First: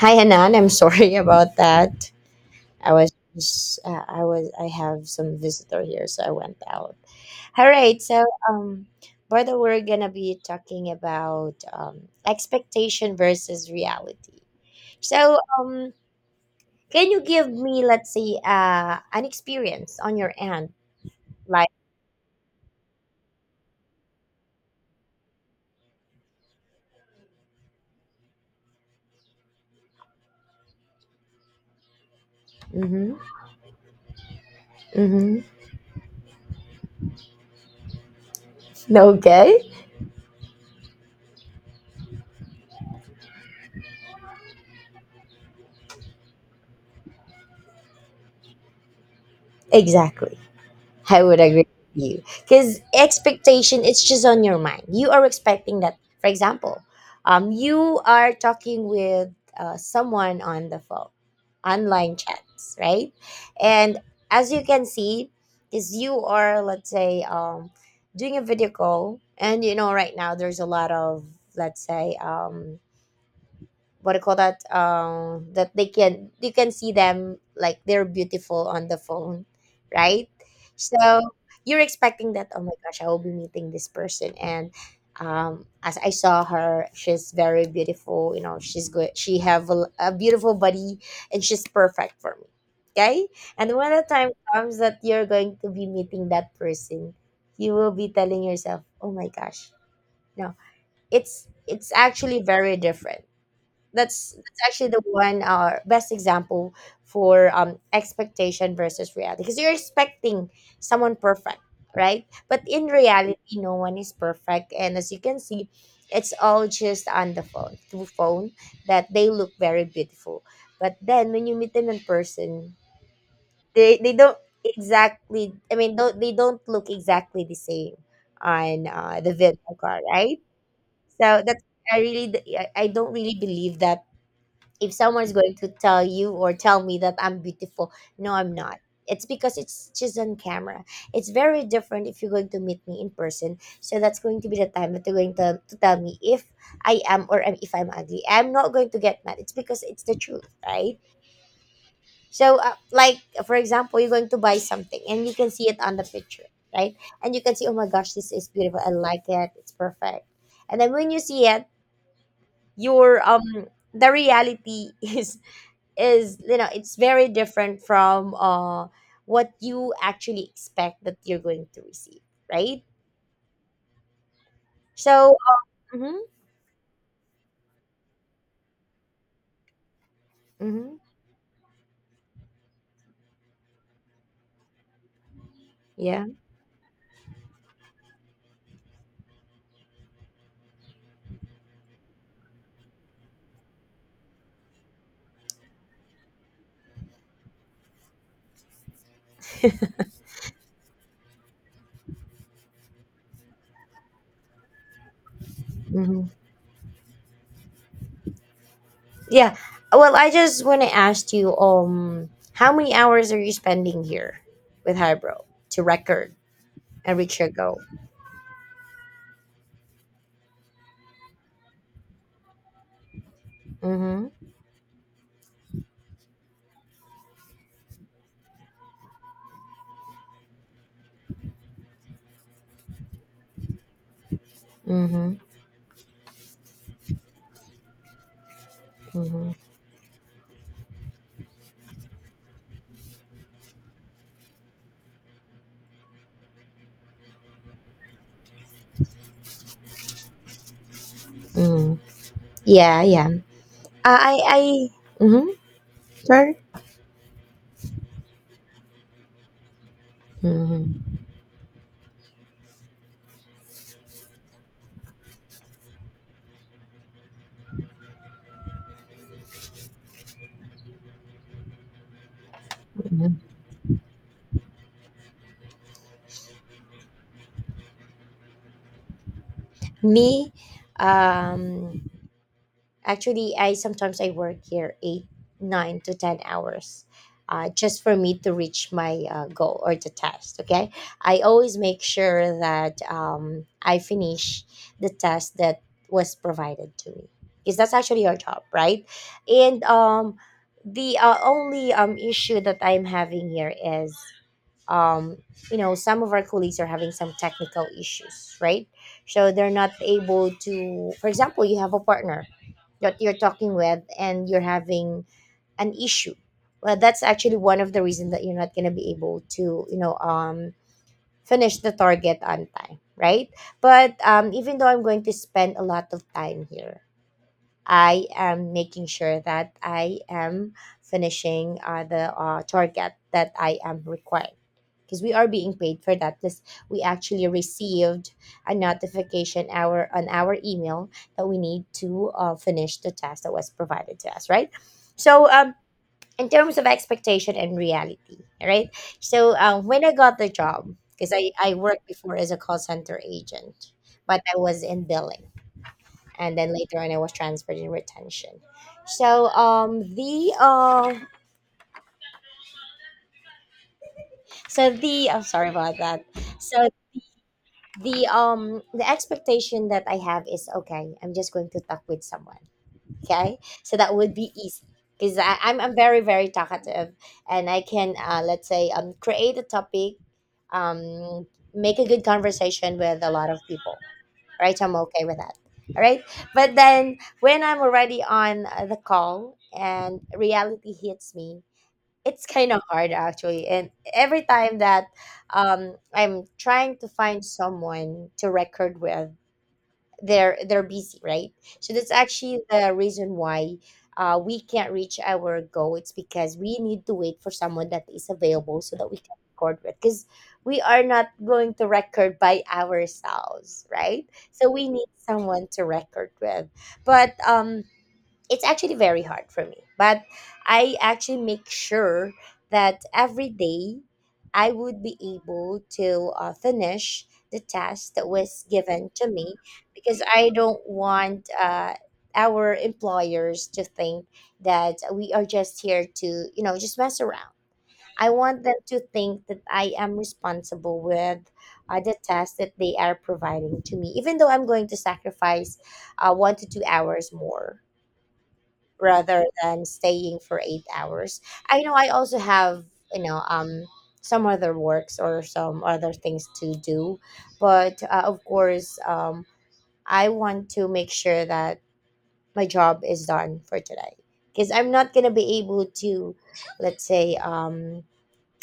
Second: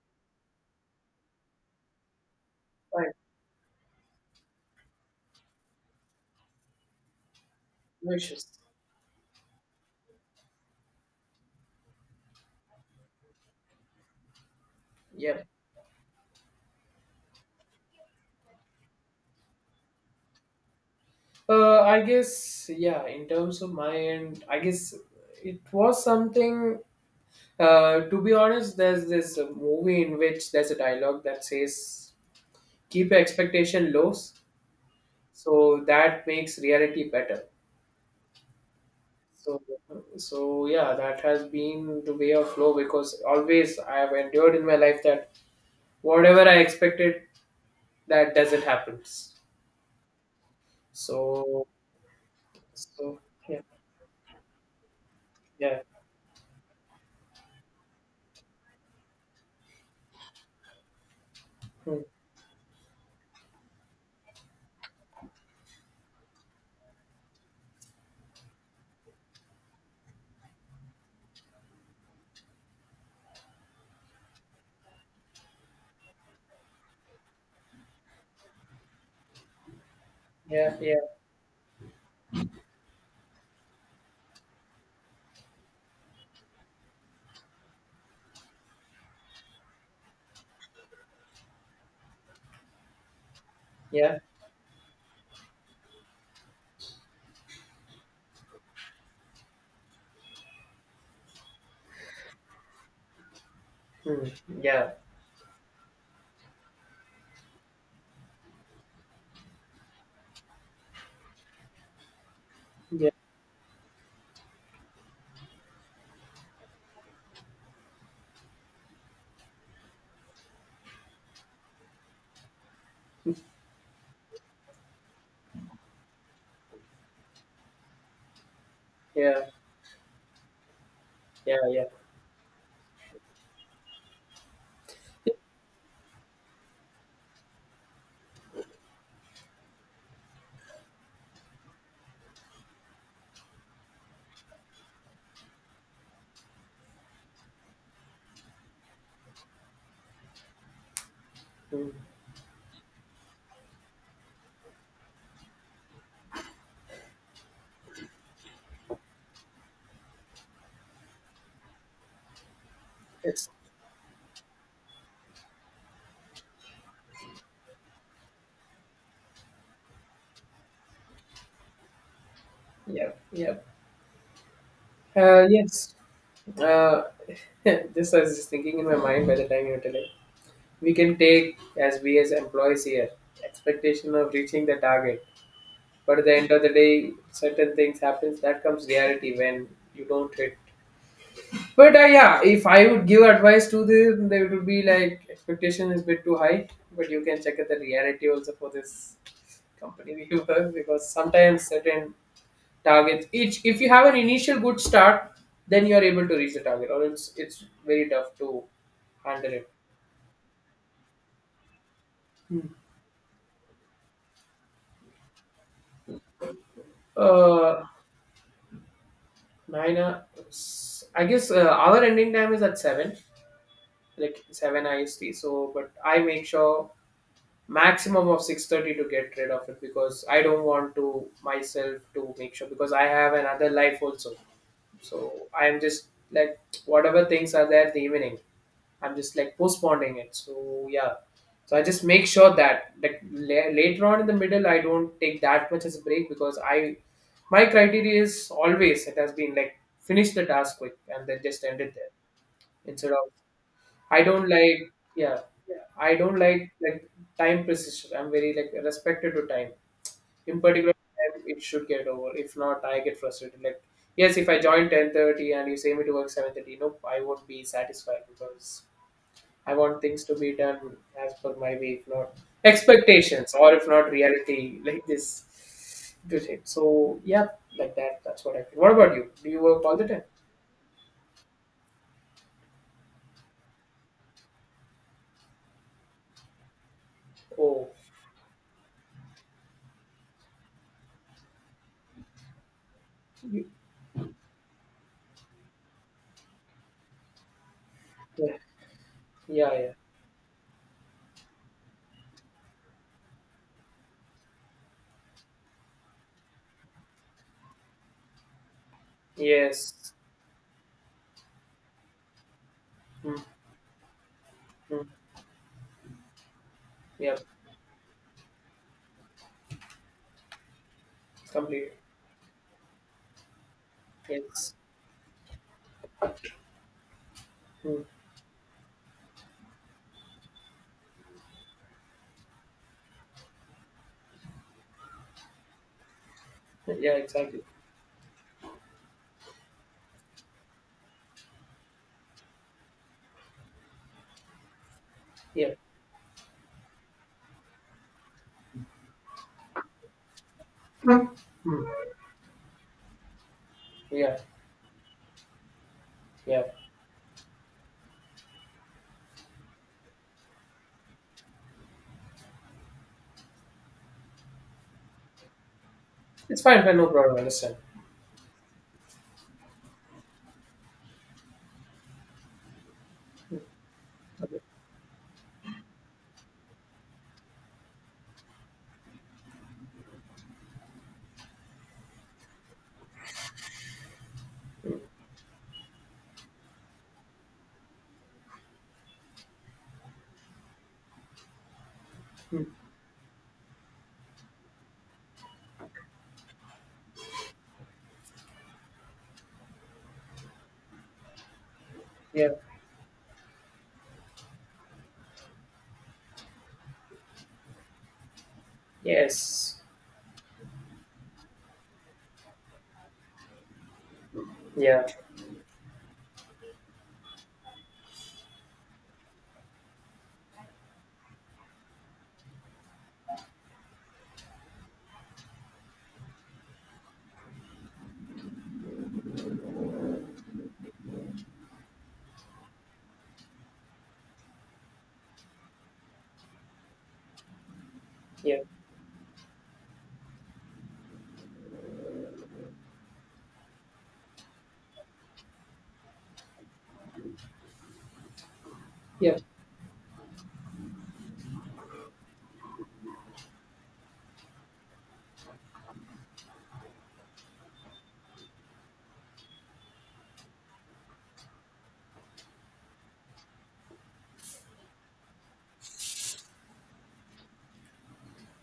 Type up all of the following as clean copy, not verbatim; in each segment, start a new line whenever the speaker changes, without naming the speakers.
Hi, Hanan. I'm sorry about that.
Right,
I was, I have some visitor here, so I went out. All right.
no issues.
Brother, we're gonna be talking about expectation versus reality. So,
Yeah.
um, can you give me, let's say, an experience on your end, like?
I guess, yeah, in terms of my end, I guess it was something, to be honest, there's this movie in which there's a dialogue that says, keep
Mm-hmm.
your expectation low,
Mm-hmm.
so that makes reality better. So,
Okay.
so yeah, that has been the way of flow because always I have endured in my life that whatever I expected, that doesn't happen.
Exactly. I would
So,
agree with you. Because
so yeah,
expectation, it's just on your mind. You are
yeah,
expecting that, for example, you are talking with someone on the phone,
hmm,
online chats, right? And as you can see, is you are, let's say, doing a video call, and right now there's a lot of, let's say, what do you call that, that they can, you can see them like they're beautiful on the phone, right?
yeah, yeah.
So you're expecting that, oh my gosh, I will be meeting this person, and as I saw her, she's very beautiful, she's good, she have a beautiful body, and she's perfect for me. Okay. And when the
Yeah.
time comes that you're going to be meeting that person, you will be telling yourself, oh my gosh, no, it's actually very different.
Mm.
That's actually
Yeah.
the one best example for expectation versus reality, because you're expecting someone perfect, right? But in
Yeah.
reality, no one is perfect, and as you can see, it's all just on the phone, through phone, that they look very beautiful. But then when you meet them in person, they don't exactly, I mean, don't, they don't look exactly the same on the
Yeah.
video call, right? So
Yeah.
that's,
Yeah.
I don't really believe that if someone is going to tell you or tell me that I'm beautiful, no, I'm not. It's because it's just on camera. It's very different if you're going to meet me in person. So that's going to be the time that you're going to tell me if I am or am, if I'm ugly. I'm not going to get mad. It's because it's the truth, right?
Mm.
So, like, for example, you're going to buy something and you can see it on the picture, right? And you can see, oh my gosh, this is beautiful. I like it. It's perfect. And then when you see it, your
It's
the reality is, it's very different from what you actually expect that you're going to receive, right?
Yeah. Yeah.
So.
Yes.
hmm
Uh, this I was just thinking in my mind by the time you were telling. We
hmm
can take as we as employees here expectation of reaching the target, but at
yeah.
the end of the day, certain things happens. That comes reality when you don't hit. But yeah, if I would give advice to them, they would be like expectation is a bit too high. But you can check at the reality also for this company we work because sometimes certain targets each if you have an initial good start, then you are
Hmm.
able to reach the target, or it's very tough to handle
Yeah.
it.
Well, I just want to ask you,
Hmm.
how many hours are you spending here with Hybro to record and reach your goal?
uh nine guess our ending time is at 7,
Mm-hmm.
like 7 ist, so but I make sure maximum of 6:30 to get rid of it because I don't want to myself to make sure because I have another life also. So
Mm-hmm.
I'm just like whatever things are there the evening I'm just
Mm-hmm.
like postponing it. So yeah, so I just make sure that like later on in the middle, I don't take that much as a break because I my criteria is always it has been like finish the task quick and then just end
Mm-hmm.
it there
Yeah,
instead of
yeah.
I don't
I
like yeah
Mm-hmm.
yeah, I don't
Sorry.
like time precision. I'm very like respected to time. In particular,
Mm-hmm.
time it should get over. If not, I get frustrated. Like yes, if I join 10:30 and you say me to work 7:30, nope, I won't be satisfied because I want things to be done as per my way, if not
Mm-hmm.
expectations, or if not reality, like this. Good hit. So yeah, like that. That's what I feel. What about you? Do you work all the time?
Me? um Actually, I sometimes I work here eight, 9 to 10 hours,
Oh,
just for me to reach my goal or the test. Okay, I always make sure that,
you-
I finish the test that was provided to me, because that's actually our
yeah,
job, right?
yeah,
And
yeah.
the only issue that I'm having here is, um, you know, some of our colleagues are having some technical issues, right? So they're not
Yes.
able to, for example, you have a partner that
Mm,
you're talking with and you're
mm,
having an issue. Well, that's
yeah.
actually one of the reasons that you're not going to be able to, finish
Completely.
the target on time, right? But
Yes.
even though I'm going to spend a lot of time here,
Mm,
I am making sure that I am finishing the target that I am required, because we are being paid for that. Because we
yeah.
actually
Exactly.
received a notification, our on our email, that we need to finish the task that was provided to us, right? So,
Yeah.
in terms of expectation and reality, right? So, when I got the job, because I
Mm,
worked before as a call center agent,
yeah.
but I was in billing, and
Yeah.
then later on I was transferred in retention. So the so the, I'm sorry about that.
It's fine.
So
Fine, no problem. Understand.
the expectation that I have is, okay, I'm just going to talk with someone. Okay, so that would be
Okay.
easy, because I'm very talkative, and I can, let's say, create a topic, um make a good conversation with a lot of people, right? I'm okay with that. All right. But then when I'm already on the call and reality hits me, it's
Mm,
kind of hard actually. And every time that, I'm trying to find someone to record with, they're busy, right? So that's
yeah.
actually the reason why we can't reach our goal. It's because we need to wait for someone that is available so that we can
Yes.
record with, because we are not going to record by ourselves, right? So we
Yeah.
need someone to record with. But it's actually very hard for me, but I actually make sure that every day I would be able to finish the task that was given to me, because I don't want our employers to think that we are just here to, just mess around. I
Yeah.
want them to think that I am responsible with the tasks that they are providing to me, even though I'm going to sacrifice 1 to 2 hours more
Yeah.
rather than staying for 8 hours. I know I also have, you know, um, some other works or some other things to do, but of course, I want to make sure that my job is done for today, because I'm not gonna be able to, let's say,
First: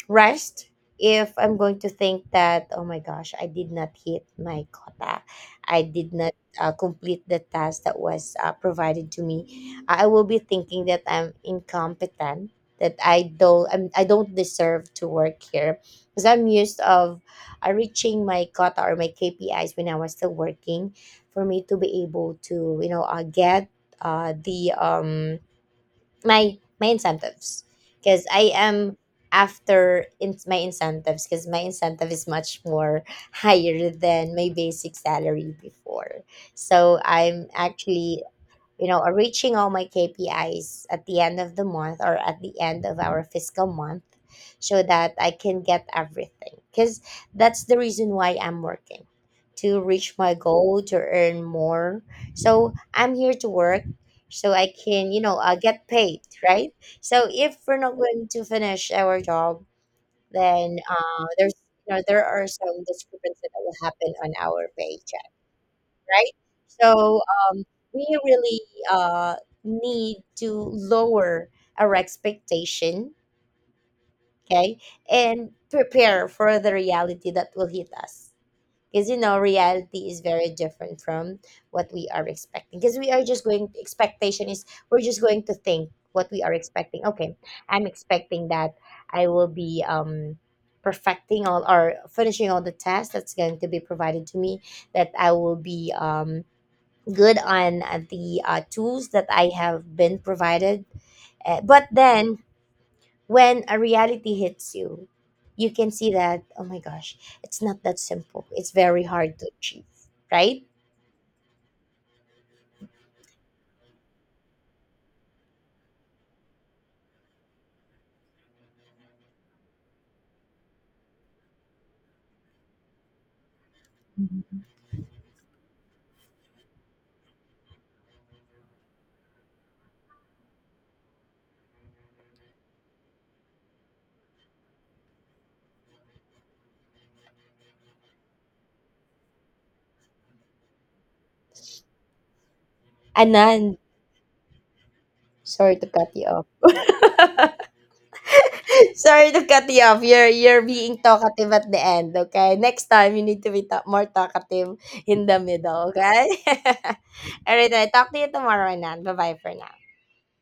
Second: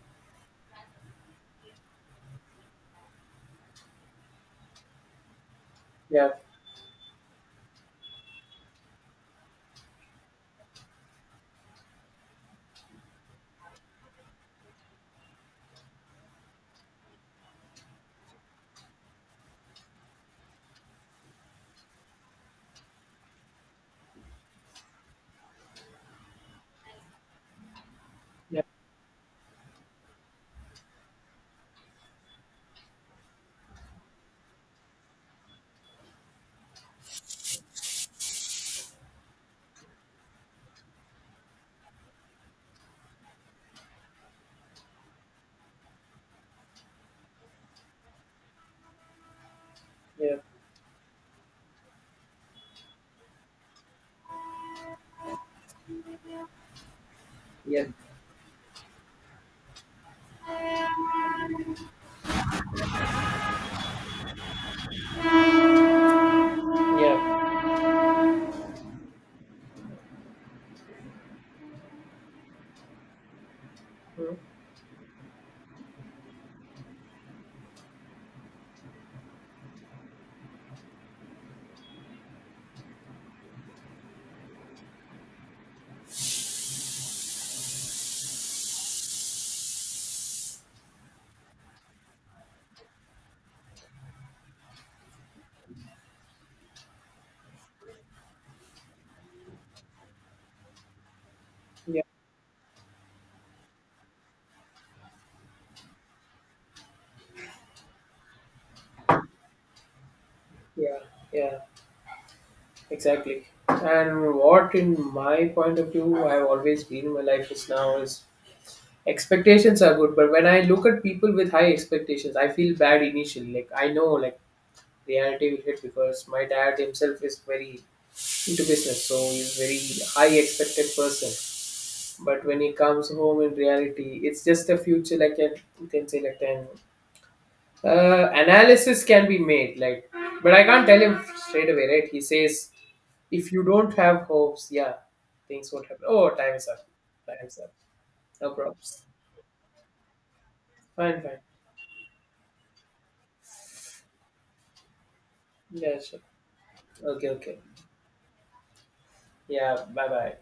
rest if I'm going to think that, oh my gosh, I did not hit my quota. I did
Yeah.
not complete the task that was provided to me. I will be thinking that I'm incompetent, that I don't deserve to work here, because I'm used of reaching my quota or my KPIs when I was still working, for me to be able to, get the my incentives, because I
Yeah.
am after in my incentives, because my incentive is much more higher than my basic salary before. So I'm actually, reaching all my KPIs at the end of the month or at the end of our fiscal month, so that I can get everything. Because that's the reason why I'm working, to reach my
Yeah.
goal, to earn more. So I'm here to work so I can, get paid, right? So if we're
Yeah.
not going to finish our job, then there's, you know, there are some discrepancies that will happen on our paycheck, right?
Hmm,
So,
yeah.
um, we really uh, need to lower our expectation, okay, and prepare for the reality that will hit us. Because, you know, reality is very different from what we are expecting, because we are just going, expectation is, we're just going to think what we are expecting. Okay, I'm expecting that I will be perfecting all or finishing all the tests that's going to be provided to me, that I will be good on the tools that I have been provided. But
Mm,
then, when a reality hits you, you can see that, oh my gosh, it's not that simple. It's very hard to achieve, right?
yeah, yeah, exactly. And what, in my point of view, I've always been in my life is now is expectations are good, but when I look at people with high expectations, I feel bad initially. Like I know, like reality will hit because my dad himself is very into business, so he's very high expected person. But when he comes home in reality, it's just a future. Like an, you can say, like an analysis can be made. Like, but I can't tell him straight away, right? He says if you
Anan,
don't have hopes, yeah, things
sorry
won't
to
happen.
cut you
Oh,
off.
time is up. Time's up. No problems.
Sorry to cut you off. You're being
Fine, fine.
talkative at the end, okay? Next time you need to be more talkative in the middle,
Yeah, sure.
okay?
Okay,
All
okay.
right, I talk to you tomorrow, Anan. Bye-bye for
Yeah,
now.
bye bye.